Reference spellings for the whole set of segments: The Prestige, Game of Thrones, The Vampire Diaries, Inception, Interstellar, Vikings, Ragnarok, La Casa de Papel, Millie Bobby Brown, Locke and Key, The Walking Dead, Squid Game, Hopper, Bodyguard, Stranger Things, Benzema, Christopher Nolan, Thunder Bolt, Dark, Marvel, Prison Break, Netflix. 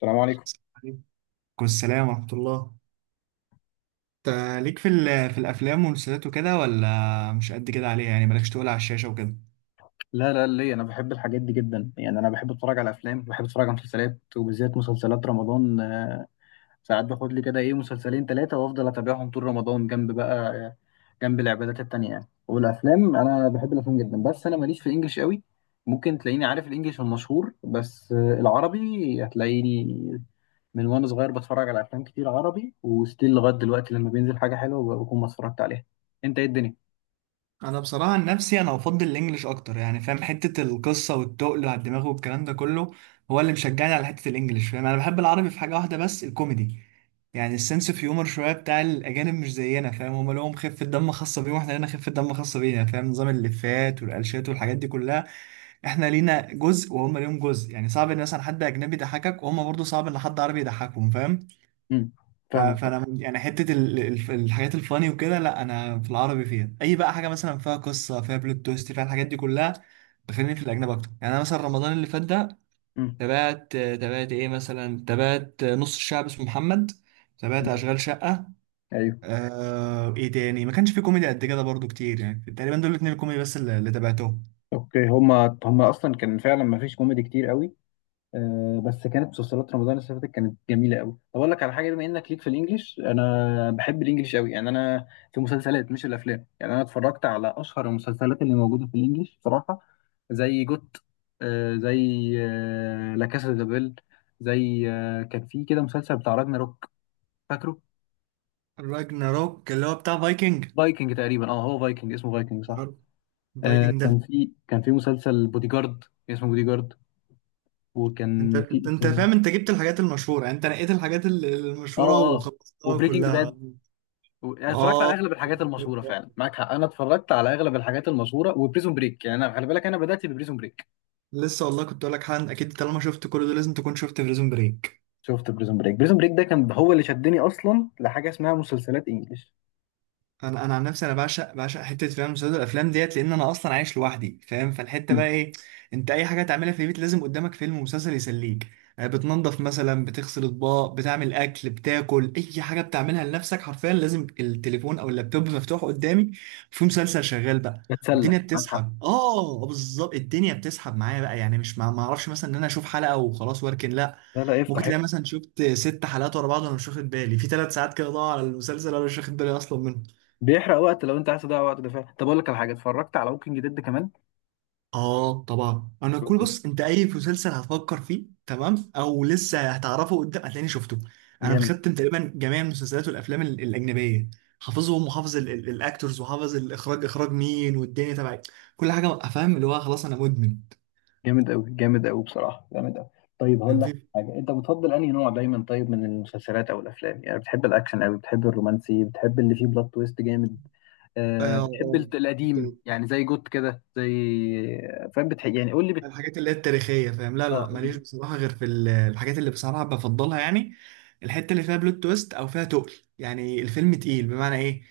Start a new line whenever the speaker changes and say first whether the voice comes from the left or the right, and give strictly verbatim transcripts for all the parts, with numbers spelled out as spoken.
left: السلام عليكم.
right: عليكم السلام ورحمة الله. انت ليك في ال- في الأفلام والمسلسلات وكده ولا مش قد كده عليها؟ يعني مالكش تقول على الشاشة وكده.
left: لا، لا، ليه؟ انا بحب الحاجات دي جدا، يعني انا بحب اتفرج على افلام، بحب اتفرج على مسلسلات، وبالذات مسلسلات رمضان. آه، ساعات باخد لي كده ايه مسلسلين ثلاثه وافضل اتابعهم طول رمضان، جنب بقى آه، جنب العبادات التانية يعني. والافلام انا بحب الافلام جدا، بس انا ماليش في الانجليش قوي. ممكن تلاقيني عارف الانجليش المشهور بس، آه، العربي هتلاقيني من وانا صغير بتفرج على افلام كتير عربي، وستيل لغايه دلوقتي لما بينزل حاجه حلوه بكون ما اتفرجت عليها. انت ايه الدنيا؟
right: انا بصراحه عن نفسي، انا افضل الانجليش اكتر، يعني فاهم حته القصه والتقل على الدماغ والكلام ده كله هو اللي مشجعني على حته الانجليش، فاهم. انا بحب العربي في حاجه واحده بس، الكوميدي. يعني السنس اوف هيومر شويه بتاع الاجانب مش زينا، فاهم، هما لهم خفه دم خاصه بيهم واحنا لنا خفه دم خاصه بينا، فاهم، نظام اللفات والقلشات والحاجات دي كلها. احنا لينا جزء وهم ليهم جزء، يعني صعب ان مثلا حد اجنبي يضحكك، وهم برضه صعب ان حد عربي يضحكهم، فاهم.
left: امم
right: ف-
left: فاهمك طبعا.
right: فانا من- يعني حته ال- ال- الحاجات الفاني وكده، لا، انا في العربي فيها اي بقى، حاجه مثلا فيها قصه، فيها بلوت تويست، فيها الحاجات دي كلها بخليني في الاجنبي اكتر. يعني انا مثلا رمضان اللي فات ده
left: امم.
right: تابعت تابعت ايه مثلا، تابعت نص الشعب اسمه محمد، تابعت
left: أمم.
right: اشغال شقه.
left: ايوه.
right: آه ايه تاني؟ ما كانش في كوميدي قد كده برضو كتير، يعني تقريبا دول الاتنين الكوميدي بس اللي اللي تابعتهم.
left: اوكي، هما هما اصلا كان فعلا ما فيش كوميدي كتير قوي. آه، بس كانت مسلسلات رمضان اللي فاتت كانت جميله قوي. طب اقول لك على حاجه، بما انك ليك في الانجليش، انا بحب الانجليش قوي يعني، انا في مسلسلات مش الافلام. يعني انا اتفرجت على اشهر المسلسلات اللي موجوده في الانجليش بصراحه، زي جوت، آه زي آه لا كاسا دي بابيل، زي آه كان في كده مسلسل بتاع راجناروك، فاكره؟
right: راجناروك اللي هو بتاع فايكنج.
left: فايكنج تقريبا، اه هو فايكنج، اسمه فايكنج، صح. آه مم.
right: فايكنج ده،
left: كان في كان في مسلسل بودي جارد، اسمه بودي جارد.
right: انت
left: وكان
right: انت
left: في
right: انت فاهم، انت جبت الحاجات المشهوره، يعني انت نقيت الحاجات ال- المشهوره
left: اه اه
right: وخلصتها
left: وبريكنج
right: كلها.
left: باد، و... يعني اتفرجت على
right: اه،
left: اغلب الحاجات المشهوره، فعلا معاك حق، انا اتفرجت على اغلب الحاجات المشهوره. وبريزون بريك، يعني انا خلي بالك انا بدات ببريزون بريك.
right: لسه والله كنت اقول لك، حن اكيد طالما شفت كل ده لازم تكون شفت بريزون بريك.
left: شفت بريزون بريك، بريزون بريك ده كان هو اللي شدني اصلا لحاجه اسمها مسلسلات انجلش.
right: انا انا عن نفسي، انا بعشق بعشق حته، فاهم، مسلسلات الافلام ديت، لان انا اصلا عايش لوحدي، فاهم. فالحته
left: مم.
right: بقى ايه، انت اي حاجه تعملها في البيت لازم قدامك فيلم ومسلسل يسليك. آه، بتنظف مثلا، بتغسل اطباق، بتعمل اكل، بتاكل، اي حاجه بتعملها لنفسك حرفيا لازم التليفون او اللابتوب مفتوح قدامي في مسلسل شغال بقى.
left: بتسلى،
right: والدنيا
left: معاك حق.
right: بتسحب، اه، بالظبط، الدنيا بتسحب معايا بقى، يعني مش ما ما اعرفش مثلا ان انا اشوف حلقه وخلاص واركن، لا،
left: لا، لا، افتح
right: ممكن تلاقي
left: افتح.
right: مثلا شفت ست حلقات ورا بعض وانا مش واخد بالي، في ثلاث ساعات كده ضاعوا على المسلسل وانا مش واخد بالي اصلا منهم.
left: بيحرق وقت، لو انت عايز تضيع وقت ده فعلا. طب اقول لك على حاجه، اتفرجت على ووكينج ديد كمان.
right: اه طبعا، انا كل
left: Walking.
right: بص، انت اي مسلسل هتفكر فيه تمام او لسه هتعرفه قدام هتلاقيني شفته. انا
left: جامد.
right: مختم تقريبا جميع المسلسلات والافلام ال- الاجنبيه، حافظهم وحافظ ال- ال- الاكتورز وحافظ الاخراج، اخراج مين والدنيا تبعي، كل حاجه افهم، اللي هو خلاص انا مدمن.
left: جامد قوي، جامد قوي، بصراحه جامد قوي. طيب
right: كان
left: هقول لك
right: في
left: حاجه، انت بتفضل انهي نوع دايما؟ طيب من المسلسلات او الافلام، يعني بتحب الاكشن قوي؟ بتحب الرومانسي؟ بتحب اللي فيه بلوت تويست جامد؟ آه، بتحب الت-
right: اه آه.
left: القديم يعني زي جوت كده، زي، فاهم بتحب يعني، قول لي بت...
right: الحاجات اللي هي التاريخية، فاهم، لا
left: اه،
right: لا
left: قول
right: ماليش
left: لي.
right: بصراحة غير في ال- الحاجات اللي بصراحة بفضلها، يعني الحتة اللي فيها بلوت تويست أو فيها تقل. يعني الفيلم تقيل بمعنى إيه؟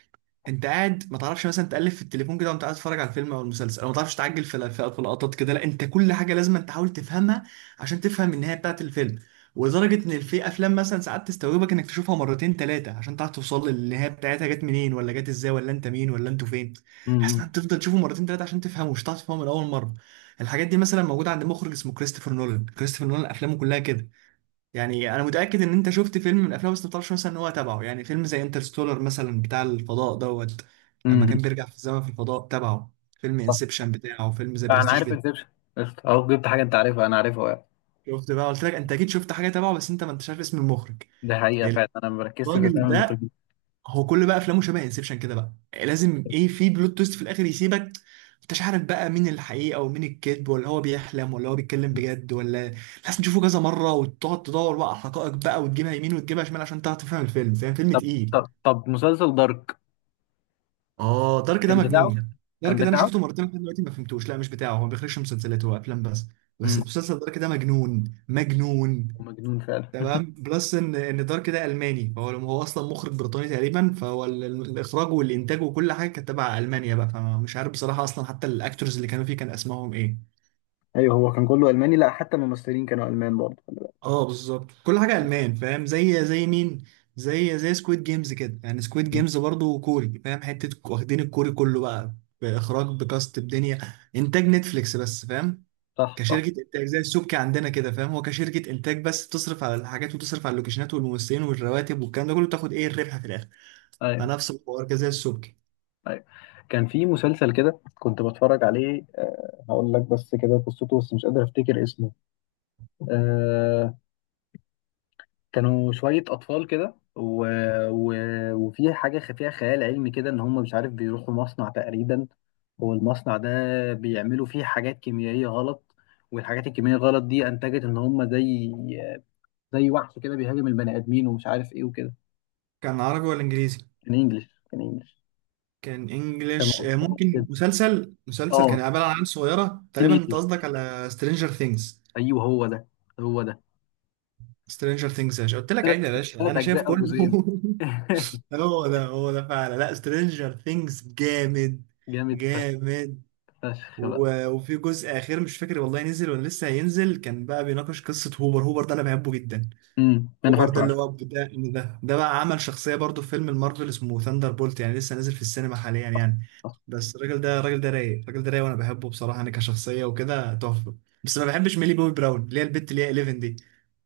right: أنت قاعد ما تعرفش مثلا تقلب في التليفون كده وأنت قاعد تتفرج على الفيلم أو المسلسل، أو ما تعرفش تعجل في ال- في في لقطات كده، لا، أنت كل حاجة لازم أنت تحاول تفهمها عشان تفهم النهاية بتاعة الفيلم. ولدرجة إن في أفلام مثلا ساعات تستوعبك إنك تشوفها مرتين تلاتة عشان تعرف توصل للنهاية بتاعتها جت منين ولا جت إزاي، ولا أنت مين ولا أنتوا فين، بحيث
left: امم
right: إنك تفضل تشوفه مرتين تلاتة عشان تفهمه، مش هتعرف تفهمه من أول مرة. الحاجات دي مثلا موجوده عند مخرج اسمه كريستوفر نولان. كريستوفر نولان افلامه كلها كده، يعني انا متاكد ان انت شفت فيلم من افلامه بس ما تعرفش مثلا ان هو تبعه. يعني فيلم زي انترستولر مثلا، بتاع الفضاء دوت، لما
left: امم
right: كان بيرجع في الزمن في الفضاء تبعه، فيلم
left: صح.
right: انسبشن بتاعه، فيلم زي
left: انا
right: برستيج
left: عارف
right: بتاعه.
left: انسبشن، اهو جبت حاجه انت عارفها انا عارفها يعني.
right: شفت بقى، قلت لك انت اكيد شفت حاجه تبعه بس انت ما انتش عارف اسم المخرج.
left: ده حقيقه، فعلا انا ما بركزش في اسامي
right: الراجل ده،
left: المخرجين.
right: هو كل بقى افلامه شبه انسبشن كده بقى، لازم ايه، في بلوت تويست في الاخر يسيبك انتش عارف بقى مين الحقيقه ومين الكذب، ولا هو بيحلم ولا هو بيتكلم بجد، ولا لازم تشوفه كذا مره وتقعد تدور بقى على حقائق بقى، وتجيبها يمين وتجيبها شمال عشان تعرف تفهم الفيلم، فاهم، فيلم
left: طب،
right: تقيل.
left: طب، طب، مسلسل دارك،
right: اه، دارك ده
left: كان بتاعه؟
right: مجنون.
left: كان
right: دارك ده انا
left: بتاعه.
right: شفته مرتين لحد دلوقتي ما فهمتوش. لا مش بتاعه، هو ما بيخرجش مسلسلات، هو افلام بس. بس
left: امم
right: المسلسل دارك ده مجنون مجنون.
left: ومجنون فعلا.
right: تمام، بلس ان ان دارك ده الماني، فهو هو اصلا مخرج بريطاني تقريبا، فهو ال- ال- الاخراج والانتاج وكل حاجه كانت تبع المانيا بقى، فمش عارف بصراحه اصلا حتى الاكتورز اللي كانوا فيه كان اسمائهم ايه.
left: ايوه، هو كان كله الماني، لا حتى الممثلين كانوا المان برضه، خلي بالك.
right: اه بالظبط، كل حاجه المان، فاهم، زي زي مين، زي زي سكويد جيمز كده، يعني سكويد
left: مم.
right: جيمز برضه كوري، فاهم، حته واخدين الكوري كله بقى، باخراج بكاست بدنيا. انتاج نتفليكس بس، فاهم،
left: صح، صح.
right: كشركة إنتاج زي السبكي عندنا كده، فاهم، هو كشركة إنتاج بس تصرف على الحاجات وتصرف على اللوكيشنات والممثلين والرواتب والكلام ده كله، تاخد إيه الربح في الآخر.
left: ايوه،
right: فنفس الحوار كده زي السبكي.
left: ايوه، كان في مسلسل كده كنت بتفرج عليه، آه، هقول لك بس كده قصته بس مش قادر افتكر اسمه. آه، كانوا شوية أطفال كده، و... و... وفي حاجة خ- فيها خيال علمي كده، إن هم مش عارف بيروحوا مصنع تقريبا، والمصنع ده بيعملوا فيه حاجات كيميائية غلط، والحاجات الكيميائية غلط دي أنتجت إن هم زي، زي وحش كده بيهاجم البني آدمين ومش عارف إيه وكده.
right: كان عربي ولا انجليزي؟
left: كان إنجلش كان إنجلش
right: كان
left: كان
right: انجليش. آه،
left: أطفال
right: ممكن
left: كده،
right: مسلسل مسلسل كان
left: آه
right: عبارة عن عيال صغيرة
left: تين
right: تقريبا؟ انت
left: إيجرز.
right: قصدك على سترينجر ثينجز.
left: أيوه، هو ده، هو ده،
right: سترينجر ثينجز يا باشا، قلت لك
left: ثلاث
right: عيب يا باشا،
left: ثلاث
right: انا شايف
left: أجزاء أو
right: كله
left: جزئين.
right: هو ده هو ده فعلا، لا، سترينجر ثينجز جامد.
left: جامد فشخ،
right: جامد.
left: فشخ بقى.
right: و- وفي جزء اخير مش فاكر والله نزل ولا لسه هينزل، كان بقى بيناقش قصة هوبر. هوبر ده انا بحبه جدا.
left: امم أنا
right: اوبر ده
left: فاكره
right: اللي
left: عشان.
right: هو بتاع إن ده ده بقى عمل شخصيه برضو في فيلم المارفل اسمه ثاندر بولت، يعني لسه نازل في السينما حاليا يعني. بس الراجل ده الراجل ده رايق، الراجل ده رايق، وانا بحبه بصراحه انا كشخصيه وكده، تحفه. بس ما بحبش ميلي بوبي براون اللي هي البت اللي هي حداشر دي،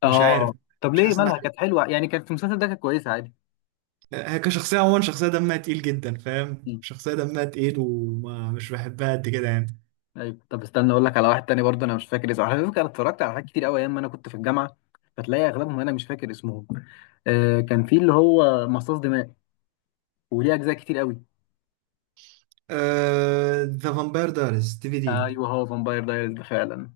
right: مش عارف،
left: اه، طب
right: مش
left: ليه،
right: حاسس ان
left: مالها
right: انا،
left: كانت حلوه يعني، كانت في المسلسل ده كانت كويسه عادي.
right: هي كشخصيه عموما شخصيه دمها تقيل جدا، فاهم،
left: مم.
right: شخصيه دمها تقيل ومش بحبها قد كده يعني.
left: ايوه، طب استنى اقول لك على واحد تاني برضه، انا مش فاكر اسمه. على فكره انا اتفرجت على حاجات كتير قوي ايام ما انا كنت في الجامعه، فتلاقي اغلبهم انا مش فاكر اسمهم. آه، كان في اللي هو مصاص دماء، وليه اجزاء كتير قوي.
right: ذا فامباير دايريز دي في دي.
left: ايوه، هو فامباير دايرز ده فعلا.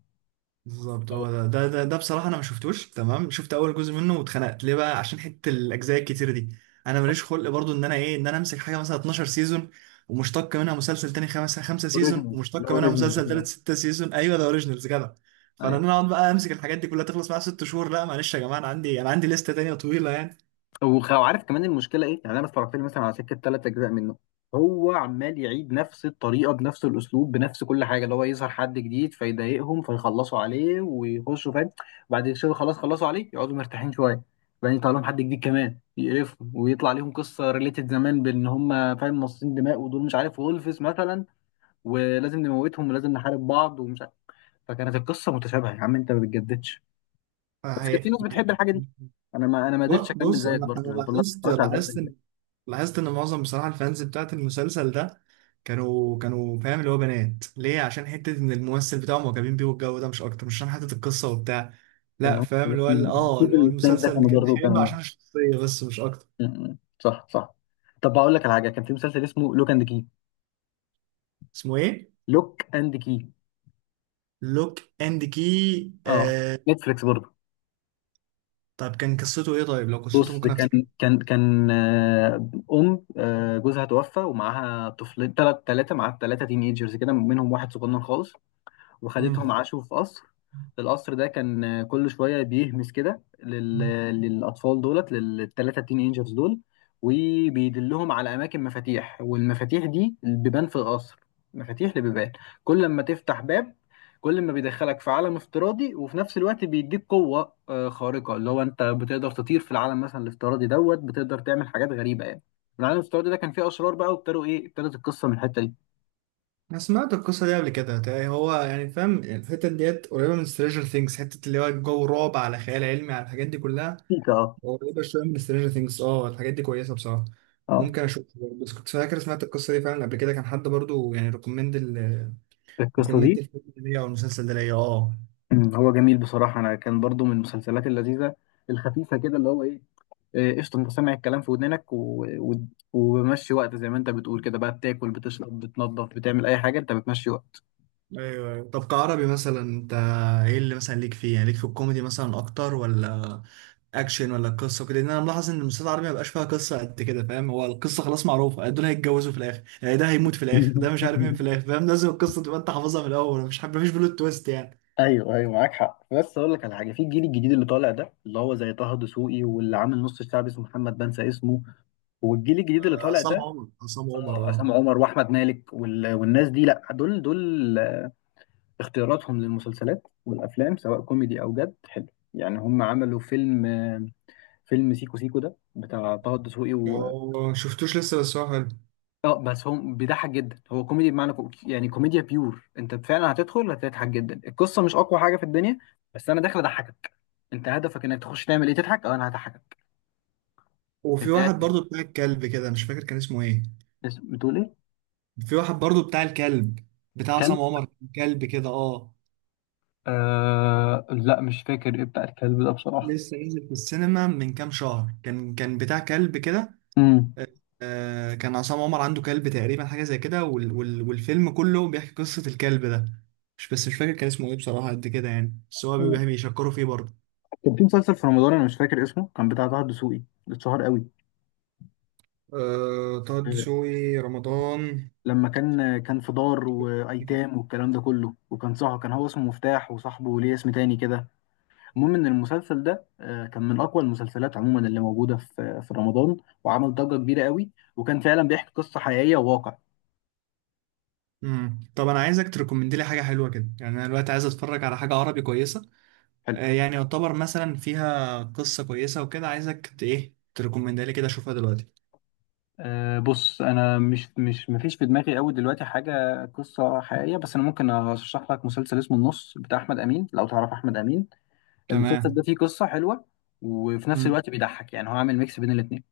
right: بالظبط هو ده ده ده, ده, بصراحة أنا ما شفتوش. تمام، شفت أول جزء منه واتخنقت، ليه بقى؟ عشان حتة الأجزاء الكتير دي، أنا ماليش خلق برضو إن أنا إيه إن أنا أمسك حاجة مثلا اتناشر سيزون، ومشتق منها مسلسل تاني خمسة خمسة سيزون،
left: اوريجينال، اللي هو
right: ومشتق منها مسلسل
left: اوريجينال.
right: تالت ستة سيزون، أيوه ده أوريجينالز كده. فأنا إن أنا أقعد بقى أمسك الحاجات دي كلها تخلص معايا ست شهور، لا معلش يا جماعة، أنا عندي أنا عندي لستة تانية طويلة يعني.
left: وخ- وعارف كمان المشكله ايه يعني؟ انا اتفرجت لي مثلا على سكه ثلاث اجزاء منه، هو عمال يعيد نفس الطريقه بنفس الاسلوب بنفس كل حاجه، اللي هو يظهر حد جديد فيضايقهم فيخلصوا عليه ويخشوا، فاهم. وبعد كده خلاص خلصوا عليه يقعدوا مرتاحين شويه، بعدين يطلع لهم حد جديد كمان يقرفهم، ويطلع ليهم قصه ريليتد زمان بان هم، فاهم، مصاصين دماء ودول مش عارف وولفز مثلا، ولازم نموتهم ولازم نحارب بعض ومش عارف. فكانت القصه متشابهه، يا عم انت ما بتجددش. بس كانت
right: فهي
left: في ناس بتحب الحاجه دي. انا ما انا ما قدرتش
right: ب-
left: اكمل
right: بص،
left: زيك
right: انا انا
left: برضه، يعني فضلت
right: لاحظت
left: اتفرجت على ده،
right: لاحظت ان لاحظت ان معظم بصراحه الفانز بتاعت المسلسل ده كانوا كانوا فاهم اللي هو بنات، ليه؟ عشان حته ان الممثل بتاعهم معجبين بيه والجو ده مش اكتر، مش عشان حته القصه وبتاع،
left: كان
right: لا،
left: هو
right: فاهم، اللي هو ال- اه اللي
left: ستيفن
right: هو
left: والتاني ده،
right: المسلسل اللي
left: كانوا
right: كان
left: برضه
right: حلو
left: كانوا،
right: عشان الشخصيه بس مش اكتر.
left: م- م. صح، صح. طب بقول لك على حاجه، كان في مسلسل اسمه لوك اند كي.
right: اسمه ايه؟
left: لوك اند كي.
right: لوك اند كي،
left: اه،
right: آه.
left: نتفليكس برضه.
right: طب كان قصته ايه؟ طيب لو قصته
left: بص،
right: ممكن
left: كان
right: افتكرها.
left: كان كان آه، ام آه، جوزها توفى، ومعاها طفلين، ثلاث ثلاثه، معاها ثلاثه تين ايجرز كده، منهم واحد صغنن خالص،
right: مم.
left: وخدتهم عاشوا في قصر. القصر ده كان، آه، كل شوية بيهمس كده لل... للأطفال دولت، للثلاثة تين اينجرز دول، وبيدلهم على أماكن مفاتيح، والمفاتيح دي بيبان في القصر، مفاتيح لبيبان، كل ما تفتح باب كل ما بيدخلك في عالم افتراضي، وفي نفس الوقت بيديك قوة آه، خارقة، اللي هو انت بتقدر تطير في العالم مثلا الافتراضي دوت، بتقدر تعمل حاجات غريبة يعني. العالم الافتراضي ده كان فيه أشرار بقى، وابتدوا ايه، ابتدت القصة من الحتة دي.
right: انا سمعت القصه دي قبل كده، تلاقي هو يعني فاهم الحته ديت قريبه من سترينجر ثينجز، حته اللي هو جو رعب على خيال علمي على الحاجات دي كلها،
left: اه،
right: قريبه شويه من سترينجر ثينجز. اه، الحاجات دي كويسه بصراحه،
left: اه،
right: ممكن اشوف. بس كنت فاكر سمعت القصه دي فعلا قبل كده، كان حد برضو يعني ريكومند ال
left: القصة
right: ريكومند
left: دي،
right: الفيلم ده ليا او المسلسل ده ليا، اه.
left: أمم، هو جميل بصراحة. أنا كان برضو من المسلسلات اللذيذة الخفيفة كده، اللي هو إيه، إيه، قشطة. أنت سامع الكلام في ودنك، و... و... وبمشي وقت زي ما أنت بتقول كده بقى، بتاكل بتشرب بتنظف بتعمل أي حاجة، أنت بتمشي وقت.
right: ايوه ايوه، طب كعربي مثلا انت، ايه اللي مثلا ليك فيه؟ يعني ليك في الكوميدي مثلا اكتر، ولا اكشن، ولا قصه وكده؟ لان انا ملاحظ ان المسلسلات العربيه ما بقاش فيها قصه قد كده، فاهم، هو القصه خلاص معروفه، دول هيتجوزوا في الاخر، يعني ده هيموت في الاخر، ده مش عارف مين في الاخر، فاهم لازم القصه تبقى انت حافظها من الاول، مش حابب، مفيش بلوت تويست يعني.
left: ايوه، ايوه، معاك حق، بس اقول لك على حاجه، في الجيل الجديد اللي طالع ده، اللي هو زي طه دسوقي، واللي عامل نص الشعب اسمه محمد، بنسى اسمه. والجيل الجديد اللي طالع
right: عصام
left: ده،
right: عمر، عصام عمر،
left: آه،
right: اه.
left: عصام عمر، واحمد مالك، وال... والناس دي، لا، دول دول اختياراتهم للمسلسلات والافلام سواء كوميدي او جد حلو. يعني هم عملوا فيلم فيلم سيكو سيكو ده بتاع طه الدسوقي و...
right: ما شفتوش لسه بس هو حلو.
left: اه، بس هو بيضحك جدا، هو كوميدي بمعنى كو... يعني كوميديا بيور. انت فعلا هتدخل هتضحك جدا، القصه مش اقوى حاجه في الدنيا، بس انا داخل اضحكك. انت هدفك انك تخش تعمل ايه؟ تضحك. اه، انا هضحكك.
right: وفي
left: انت
right: واحد
left: قاعد،
right: برضو بتاع الكلب كده، مش فاكر كان اسمه ايه.
left: بس- بتقول ايه؟
right: في واحد برضو بتاع الكلب بتاع
left: كلب.
right: عصام عمر، كلب كده، اه.
left: آه... لا، مش فاكر ايه بتاع الكلب ده بصراحه.
right: لسه نزل في السينما من كام شهر، كان كان بتاع كلب كده.
left: امم
right: آه، كان عصام عمر عنده كلب تقريبا، حاجة زي كده، وال وال والفيلم كله بيحكي قصة الكلب ده. مش بس مش فاكر كان اسمه ايه بصراحة قد كده يعني، بس هو بي- بيشكروا فيه برضه.
left: كان في مسلسل في رمضان انا مش فاكر اسمه كان بتاع طه الدسوقي، اتشهر قوي.
right: أه، طه
left: آه،
right: الدسوقي رمضان
left: لما كان كان في دار
right: كده.
left: وايتام والكلام ده كله، وكان صح كان هو اسمه مفتاح وصاحبه ليه اسم تاني كده. المهم ان المسلسل ده آه، كان من اقوى المسلسلات عموما اللي موجوده في في رمضان، وعمل ضجه كبيره قوي، وكان فعلا بيحكي قصه حقيقيه وواقع.
right: امم، طب انا عايزك تريكومند لي حاجة حلوة كده، يعني انا دلوقتي عايز اتفرج على حاجة عربي كويسة.
left: حلو.
right: أه، يعني يعتبر مثلا فيها قصة كويسة وكده، عايزك ت- ايه تريكومند لي كده اشوفها دلوقتي.
left: أه، بص انا مش مش مفيش في دماغي قوي دلوقتي حاجه قصه حقيقيه، بس انا ممكن ارشح لك مسلسل اسمه النص بتاع احمد امين، لو تعرف احمد امين. المسلسل ده
right: تمام.
left: فيه قصه حلوه، وفي نفس
right: امم،
left: الوقت بيضحك، يعني هو عامل ميكس بين الاثنين.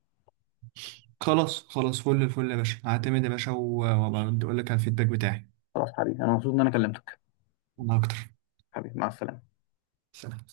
right: خلاص خلاص، فل الفل يا باشا، هعتمد يا باشا، و- وابقى اقول لك على الفيدباك بتاعي.
left: خلاص حبيبي، انا مبسوط ان انا كلمتك.
right: انا اكتر.
left: حبيبي، مع السلامة.
right: سلام.